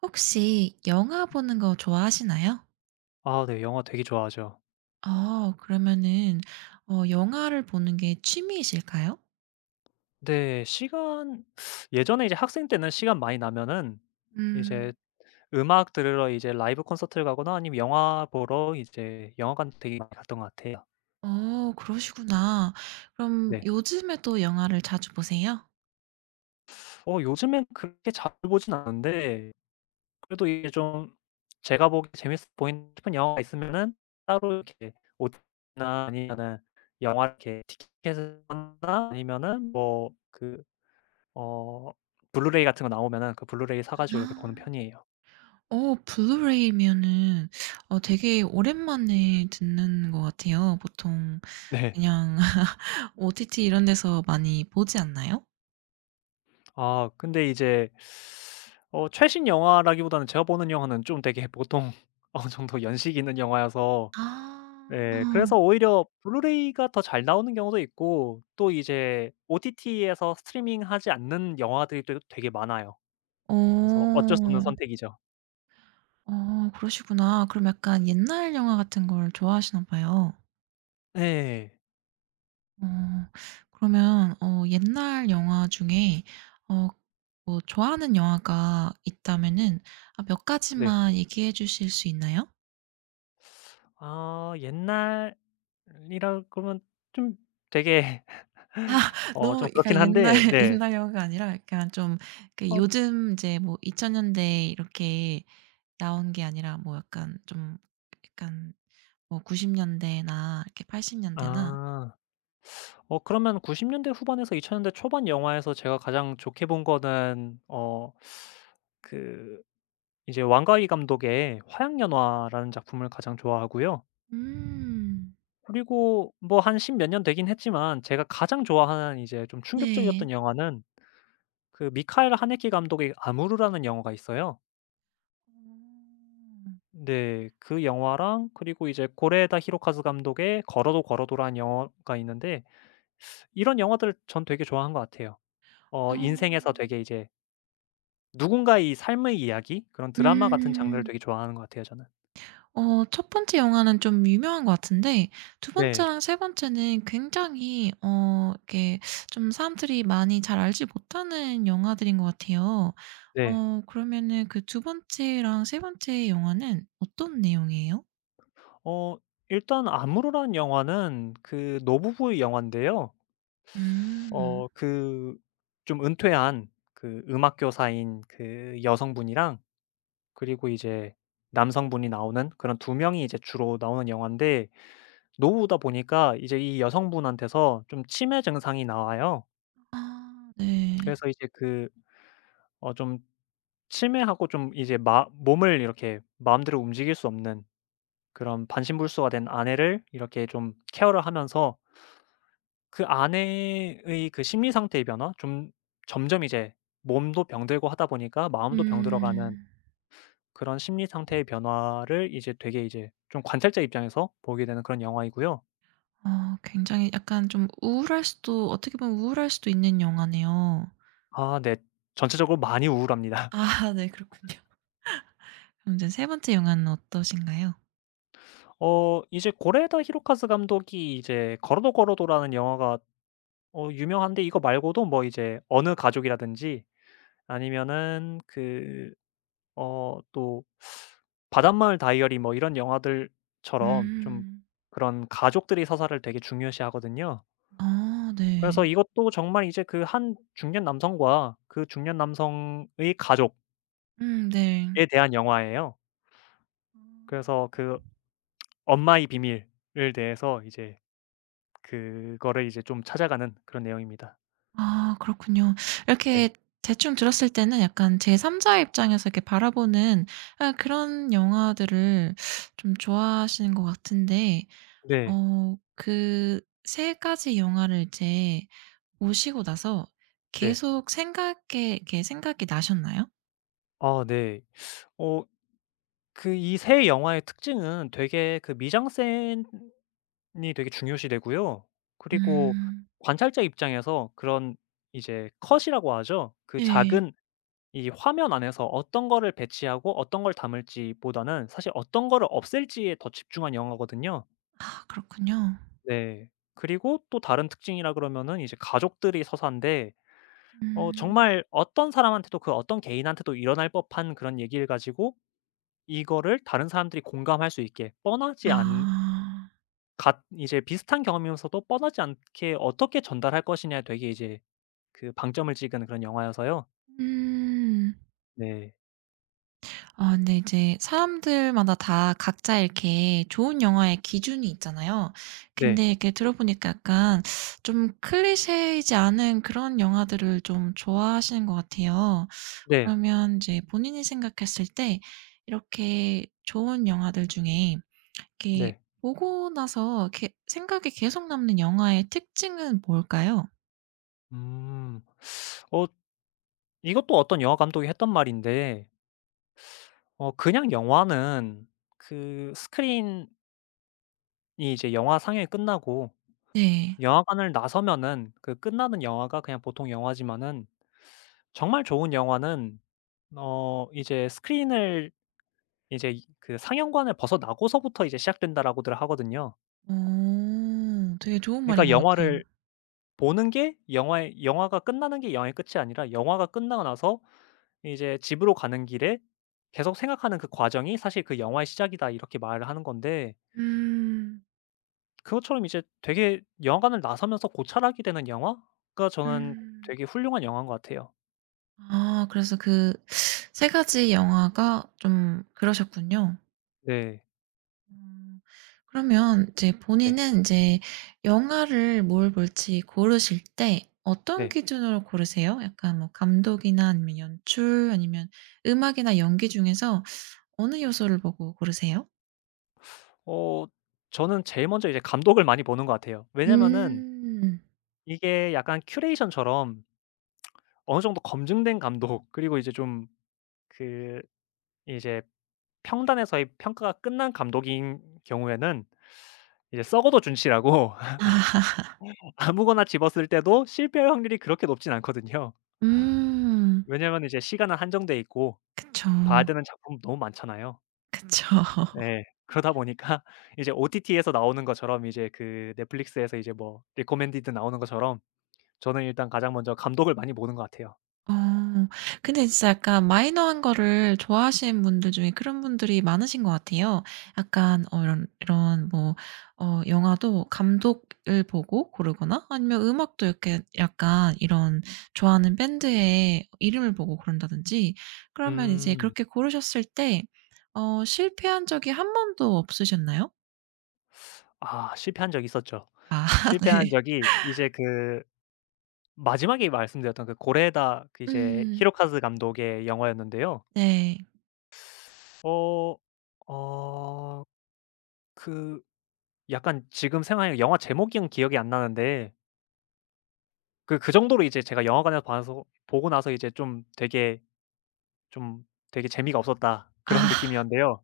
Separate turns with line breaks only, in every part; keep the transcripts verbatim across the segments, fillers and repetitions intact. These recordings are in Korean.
혹시 영화 보는 거 좋아하시나요?
아 네. 영화 되게 좋아하죠.
어 그러면은 어 영화를 보는 게 취미이실까요?
근데 시간, 예전에 이제 학생 때는 시간 많이 나면은 이제
음.
음악 들으러 이제 라이브 콘서트를 가거나 아니면 영화 보러 이제 영화관 되게 많이 갔던 것 같아요.
어 그러시구나. 그럼
네.
요즘에 또 영화를 자주 보세요?
어 요즘엔 그렇게 자주 보진 않는데, 그래도 이게 좀 제가 보기에 재밌어 보인다 싶은 영화가 있으면은 따로 이렇게 오티티나 아니면은 영화 이렇게 티켓을 산다, 아니면은 뭐 그 어 블루레이 같은 거 나오면은 그 블루레이 사 가지고 이렇게
아.
보는 편이에요.
어 블루레이면은 어 되게 오랜만에 듣는 것 같아요. 보통
네.
그냥 오티티 이런 데서 많이 보지 않나요?
아, 근데 이제 어 최신 영화라기보다는 제가 보는 영화는 좀 되게 보통 어느 정도 연식이 있는 영화여서,
아.
네 그래서 오히려 블루레이가 더 잘 나오는 경우도 있고, 또 이제 오티티에서 스트리밍하지 않는 영화들이 또 되게 많아요.
어.
그래서 어쩔 수 없는 선택이죠.
어 그러시구나. 그럼 약간 옛날 영화 같은 걸 좋아하시나 봐요.
예.
어 그러면 어 옛날 영화 중에 어 뭐 좋아하는 영화가 있다면은 아 몇
네.
가지만 얘기해 주실 수 있나요?
아, 옛날이라 그러면 좀 되게 어
너무
좀
그러니까
그렇긴
옛날
한데, 네.
옛날 영화가 아니라 약간 좀 그
어
요즘 이제 뭐 이천 년대 이렇게 나온 게 아니라 뭐 약간 좀 약간 뭐 구십 년대나 이렇게 팔십 년대나.
아. 어 그러면 구십 년대 후반에서 이천 년대 초반 영화에서 제가 가장 좋게 본 거는, 어 그 이제 왕가위 감독의 화양연화라는 작품을 가장 좋아하고요.
음.
그리고 뭐 한 십몇 년 되긴 했지만 제가 가장 좋아하는, 이제 좀
네.
충격적이었던 영화는 그 미카엘 하네케 감독의 아무르라는 영화가 있어요.
음.
네. 그 영화랑 그리고 이제 고레에다 히로카즈 감독의 걸어도 걸어도라는 영화가 있는데, 이런 영화들 전 되게 좋아한 것 같아요.
어,
어 인생에서 되게, 이제 누군가의 이 삶의 이야기, 그런 드라마 같은 장르를
음.
되게 좋아하는 것 같아요 저는.
어 첫 번째 영화는 좀 유명한 것 같은데 두
네.
번째랑 세 번째는 굉장히 어 이렇게 좀 사람들이 많이 잘 알지 못하는 영화들인 것 같아요.
네.
어 그러면은 그 두 번째랑 세 번째 영화는 어떤 내용이에요?
어 일단 아무로란 영화는 그 노부부의 영화인데요.
음.
어 그 좀 은퇴한 그 음악 교사인 그 여성분이랑, 그리고 이제 남성분이 나오는, 그런 두 명이 이제 주로 나오는 영화인데, 노부부다 보니까 이제 이 여성분한테서 좀 치매 증상이 나와요.
아 네.
그래서 이제 그 어 좀 치매하고, 좀 이제 마 몸을 이렇게 마음대로 움직일 수 없는 그런 반신불수가 된 아내를 이렇게 좀 케어를 하면서, 그 아내의 그 심리 상태의 변화, 좀 점점 이제 몸도 병들고 하다 보니까 마음도 병들어가는
음.
그런 심리 상태의 변화를 이제 되게 이제 좀 관찰자 입장에서 보게 되는 그런 영화이고요.
어 굉장히 약간 좀 우울할 수도 어떻게 보면 우울할 수도 있는 영화네요.
아 네. 전체적으로 많이 우울합니다.
아 네, 그렇군요. 그럼 이제 세 번째 영화는 어떠신가요?
어 이제 고레다 히로카즈 감독이 이제 걸어도 걸어도라는 영화가 어 유명한데, 이거 말고도 뭐 이제 어느 가족이라든지, 아니면은 그 어 또 바닷마을 다이어리 뭐 이런
음.
영화들처럼, 좀
음.
그런 가족들이 서사를 되게 중요시하거든요.
아
그래서
네.
이것도 정말 이제 그 한 중년 남성과 그 중년 남성의 가족에
음 네.
대한 영화예요.
음.
그래서 그 엄마의 비밀을 대해서 이제 그거를 이제 좀 찾아가는 그런 내용입니다.
아 그렇군요.
네.
이렇게 대충 들었을 때는 약간 제삼 자의 입장에서 이렇게 바라보는 아 그런 영화들을 좀 좋아하시는 것 같은데
네.
어 그 세 가지 영화를 이제 보시고 나서
네.
계속 생각에 이렇게 생각이 나셨나요?
아 네. 어 그 이 세 영화의 특징은 되게, 그 미장센 이 되게 중요시되고요. 그리고
음.
관찰자 입장에서 그런, 이제 컷이라고 하죠. 그
예.
작은 이 화면 안에서 어떤 거를 배치하고 어떤 걸 담을지보다는 사실 어떤 거를 없앨지에 더 집중한 영화거든요.
아 그렇군요.
네. 그리고 또 다른 특징이라 그러면은, 이제 가족들이 서사인데,
음.
어
음.
정말 어떤 사람한테도 그 어떤 개인한테도 일어날 법한 그런 얘기를 가지고, 이거를 다른 사람들이 공감할 수 있게 뻔하지 않
아.
갓 이제 비슷한 경험이면서도 뻔하지 않게 어떻게 전달할 것이냐에 되게 이제 그 방점을 찍은 그런 영화여서요.
음.
네.
아 근데 이제 사람들마다 다 각자 이렇게 좋은 영화의 기준이 있잖아요.
네.
근데 이렇게 들어보니까 약간 좀 클리셰이지 않은 그런 영화들을 좀 좋아하시는 것 같아요.
네.
그러면 이제 본인이 생각했을 때 이렇게 좋은 영화들 중에 이렇게
네.
보고 나서 이렇게 생각이 계속 남는 영화의 특징은 뭘까요?
음. 어 이것도 어떤 영화 감독이 했던 말인데, 어 그냥 영화는 그 스크린이 이제 영화 상영이 끝나고
네.
영화관을 나서면은 그 끝나는 영화가 그냥 보통 영화지만은, 정말 좋은 영화는 어 이제 스크린을, 이제 그 상영관을 벗어나고서부터 이제 시작된다라고들 하거든요.
오, 되게 좋은 말인
그러니까
것 같아요.
영화를 보는 게, 영화의 영화가 끝나는 게 영화의 끝이 아니라 영화가 끝나고 나서 이제 집으로 가는 길에 계속 생각하는 그 과정이 사실 그 영화의 시작이다, 이렇게 말을 하는 건데,
음.
그것처럼 이제 되게 영화관을 나서면서 고찰하게 되는 영화가, 저는
음.
되게 훌륭한 영화인 것 같아요.
아 그래서 그 세 가지 영화가 좀 그러셨군요.
네.
음 그러면 이제
네.
본인은 이제 영화를 뭘 볼지 고르실 때 어떤
네.
기준으로 고르세요? 약간 뭐 감독이나 아니면 연출 아니면 음악이나 연기 중에서 어느 요소를 보고 고르세요?
어 저는 제일 먼저 이제 감독을 많이 보는 것 같아요. 왜냐면은
음.
이게 약간 큐레이션처럼 어느 정도 검증된 감독, 그리고 이제 좀 그 이제 평단에서의 평가가 끝난 감독인 경우에는 이제 썩어도 준치라고
아하...
아무거나 집었을 때도 실패할 확률이 그렇게 높진 않거든요.
음.
왜냐면 이제 시간은 한정돼 있고
그쵸.
봐야 되는 작품 너무 많잖아요.
그쵸.
네. 그러다 보니까 이제 오티티에서 나오는 것처럼, 이제 그 넷플릭스에서 이제 뭐 리코멘디드 나오는 것처럼 저는 일단 가장 먼저 감독을 많이 보는 것 같아요.
어. 근데 진짜 약간 마이너한 거를 좋아하시는 분들 중에 그런 분들이 많으신 것 같아요. 약간 어 이런 이런 뭐 어 영화도 감독을 보고 고르거나 아니면 음악도 이렇게 약간 이런 좋아하는 밴드의 이름을 보고 고른다든지. 그러면 이제
음.
그렇게 고르셨을 때 어 실패한 적이 한 번도 없으셨나요?
아, 실패한 적이 있었죠.
아
실패한
네.
적이 이제 그 마지막에 말씀드렸던 그 고레다, 그 이제
음.
히로카즈 감독의 영화였는데요.
네.
어 어 그 약간 지금 생각하니까 영화 제목은 기억이 안 나는데, 그 그 정도로 이제 제가 영화관에서 봐서 보고 나서 이제 좀 되게 좀 되게 '재미가 없었다.'
아.
그런 느낌이었는데요.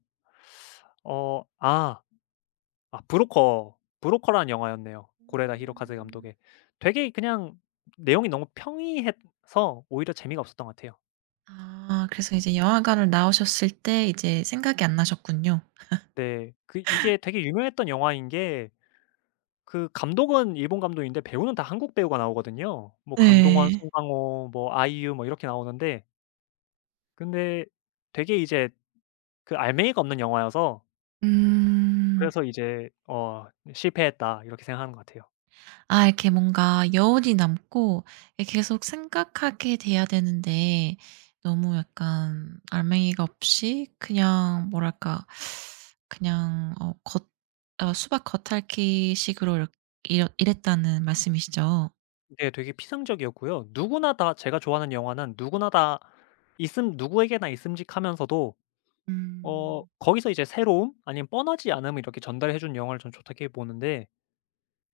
어 아, 아, 브로커, 브로커라는 영화였네요. 고레다 히로카즈
음.
감독의. 되게 그냥 내용이 너무 평이해서 오히려 재미가 없었던 것 같아요.
아 그래서 이제 영화관을 나오셨을 때 이제 생각이 안 나셨군요.
네. 그 이게 되게 유명했던 영화인 게, 그 감독은 일본 감독인데 배우는 다 한국 배우가 나오거든요. 뭐 강동원,
네.
송강호, 뭐 아이유 뭐 이렇게 나오는데, 근데 되게 이제 그 알맹이가 없는 영화여서,
음.
그래서 이제 어 '실패했다.' 이렇게 생각하는 것 같아요.
아 이렇게 뭔가 여운이 남고, 예 계속 생각하게 돼야 되는데 너무 약간 알맹이가 없이 그냥 뭐랄까, 그냥 어 겉 어 수박 겉핥기 식으로 이렇 이렇 이랬다는 말씀이시죠?
네 되게 피상적이었고요. 누구나 다, 제가 좋아하는 영화는 누구나 다 있음, 누구에게나 있음직하면서도 어
음.
거기서 이제 새로움 아니면 뻔하지 않음을 이렇게 전달해 준 영화를 전 좋다고 보는데,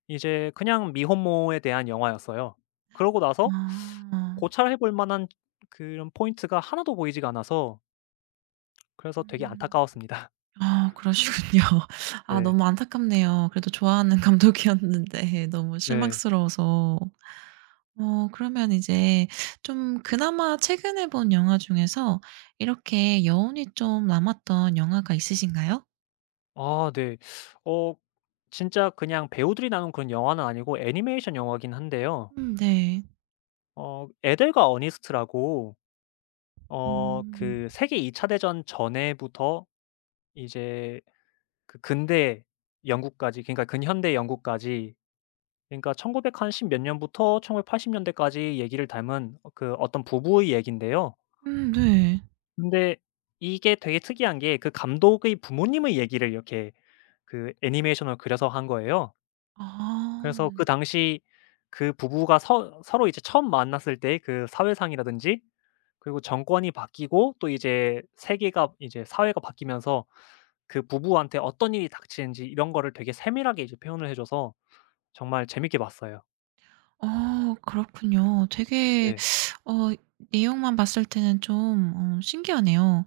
이제 그냥 미혼모에 대한 영화였어요. 그러고 나서
아.
고찰해 볼 만한 그런 포인트가 하나도 보이지가 않아서 그래서 되게
음.
안타까웠습니다.
아 그러시군요. 아
네.
너무 안타깝네요. 그래도 좋아하는 감독이었는데 너무
네.
실망스러워서. 어 그러면 이제 좀 그나마 최근에 본 영화 중에서 이렇게 여운이 좀 남았던 영화가 있으신가요?
아 네. 어 진짜 그냥 배우들이 나온 그런 영화는 아니고 애니메이션 영화긴 한데요.
음 네.
어 에델과 어니스트라고, 어
음.
그 세계 이 차 대전 전에부터 이제 그 근대 영국까지, 그러니까 근현대 영국까지, 그러니까 천 구백공 한 십 몇 년부터 천구백팔십 년대까지 얘기를 담은, 어 그 어떤 부부의 얘기인데요.
음 네.
근데 이게 되게 특이한 게, 그 감독의 부모님의 얘기를 이렇게 그 애니메이션으로 그려서 한 거예요. 그래서 그
아.
당시 그 부부가 서 서로 이제 처음 만났을 때의 그 사회상이라든지, 그리고 정권이 바뀌고 또 이제 세계가 이제 사회가 바뀌면서 그 부부한테 어떤 일이 닥치는지 이런 거를 되게 세밀하게 이제 표현을 해 줘서 정말 재밌게 봤어요.
어 그렇군요. 되게
네.
어 내용만 봤을 때는 좀 어 신기하네요.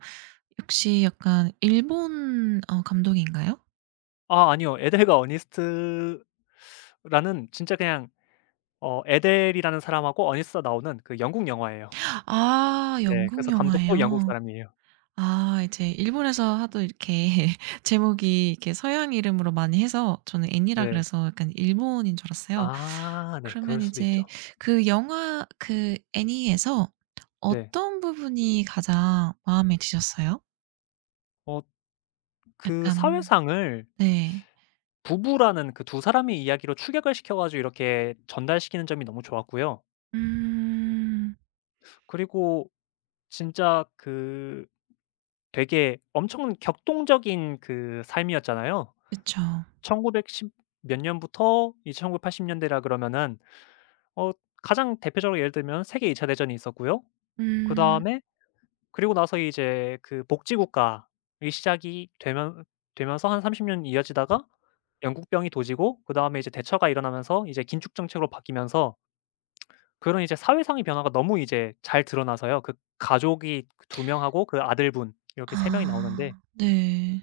역시 약간 일본 어 감독인가요?
아 아니요. 에델과 어니스트라는, 진짜 그냥 어 에델이라는 사람하고 어니스트가 나오는 그 영국 영화예요.
아
네.
영국
그래서 감독도 영국
영화예요.
사람이에요.
아 이제 일본에서 하도 이렇게 제목이 이렇게 서양 이름으로 많이 해서 저는 애니라
네.
그래서 약간 일본인 줄 알았어요.
아 네. 그럴
그러면
수도 있죠.
이제 그 영화, 그 애니에서
네.
어떤 부분이 가장 마음에 드셨어요?
어 그
약간.
사회상을
네.
부부라는 그 두 사람의 이야기로 축약을 시켜 가지고 이렇게 전달시키는 점이 너무 좋았고요.
음.
그리고 진짜 그 되게 엄청 격동적인 그 삶이었잖아요.
그쵸.
천구백십 몇 년부터 천구백팔십 년대라 그러면은, 어 가장 대표적으로 예를 들면 세계 이 차 대전이 있었고요.
음.
그다음에, 그리고 나서 이제 그 복지국가의 시작이 되면 되면서 한 삼십 년 이어지다가 영국병이 도지고, 그다음에 이제 대처가 일어나면서 이제 긴축 정책으로 바뀌면서, 그런 이제 사회상의 변화가 너무 이제 잘 드러나서요. 그 가족이 두 명하고 그 아들분 이렇게 세 명이 나오는데,
아. 네.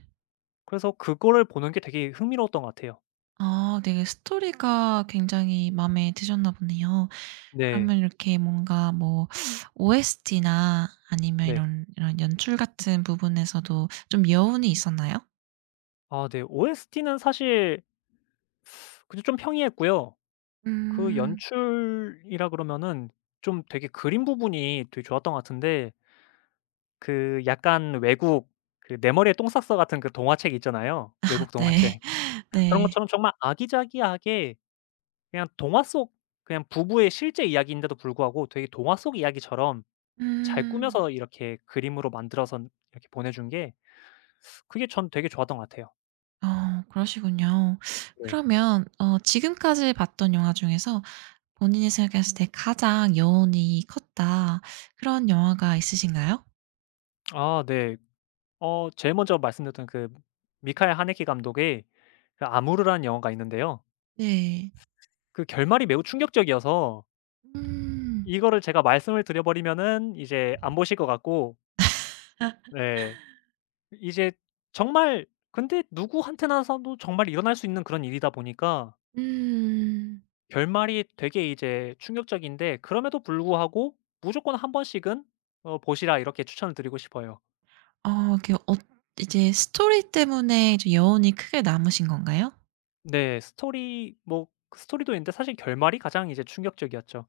그래서 그거를 보는 게 되게 흥미로웠던 것 같아요.
아 되게 스토리가 굉장히 마음에 드셨나 보네요.
네.
그러면 이렇게 뭔가 뭐 오에스티나 아니면
네.
이런 이런 연출 같은 부분에서도 좀 여운이 있었나요?
아 네. 오에스티는 사실 그래도 좀 평이했고요. 그
음.
연출이라 그러면은, 좀 되게 그림 부분이 되게 좋았던 것 같은데, 그 약간 외국, 그 내 머리에 똥 쌌어 같은 그 동화책 있잖아요.
아
외국
네.
동화책. 그런
네.
것처럼 정말 아기자기하게, 그냥 동화 속, 그냥 부부의 실제 이야기인데도 불구하고 되게 동화 속 이야기처럼 잘
음.
꾸며서 이렇게 그림으로 만들어서 이렇게 보내준 게, 그게 전 되게 좋았던 것 같아요.
어 그러시군요.
네.
그러면 어 지금까지 봤던 영화 중에서 본인이 생각했을 때 가장 여운이 컸다 그런 영화가 있으신가요?
아 네. 어 제일 먼저 말씀드렸던 그 미카엘 하네키 감독의 그 아무르라는 영화가 있는데요.
네.
그 결말이 매우 충격적이어서
음.
이거를 제가 말씀을 드려 버리면은 이제 안 보실 것 같고, 네. 이제 정말, 근데 누구한테나서도 정말 일어날 수 있는 그런 일이다 보니까
음.
결말이 되게 이제 충격적인데, 그럼에도 불구하고 무조건 한 번씩은 어 보시라, 이렇게 추천을 드리고 싶어요.
어 그 어 이제 스토리 때문에 좀 여운이 크게 남으신 건가요?
네. 스토리, 뭐 그 스토리도 있는데 사실 결말이 가장 이제 충격적이었죠.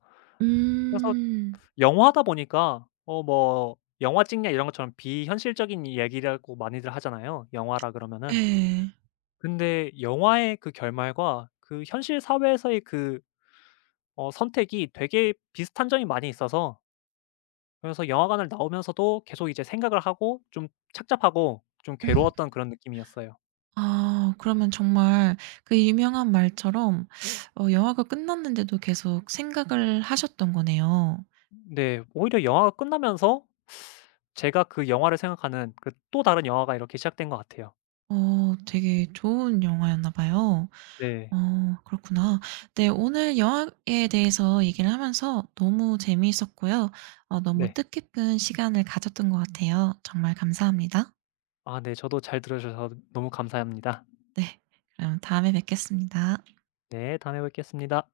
그래서
음.
영화다 보니까 어 뭐 영화 찍냐 이런 것처럼 비현실적인 얘기라고 많이들 하잖아요, 영화라 그러면은.
네.
근데 영화의 그 결말과 그 현실 사회에서의 그 어 선택이 되게 비슷한 점이 많이 있어서, 그래서 영화관을 나오면서도 계속 이제 생각을 하고, 좀 착잡하고 좀 괴로웠던 그런 느낌이었어요.
아 그러면 정말 그 유명한 말처럼 어 영화가 끝났는데도 계속 생각을 하셨던 거네요.
네. 오히려 영화가 끝나면서 제가 그 영화를 생각하는 그 또 다른 영화가 이렇게 시작된 것 같아요.
어 되게 좋은 영화였나 봐요.
네.
어 그렇구나. 네, 오늘 영화에 대해서 얘기를 하면서 너무 재미있었고요. 어 너무
네.
뜻깊은 시간을 가졌던 것 같아요. 정말 감사합니다.
아 네. 저도 잘 들어 주셔서 너무 감사합니다.
네. 그럼 다음에 뵙겠습니다.
네. 다음에 뵙겠습니다.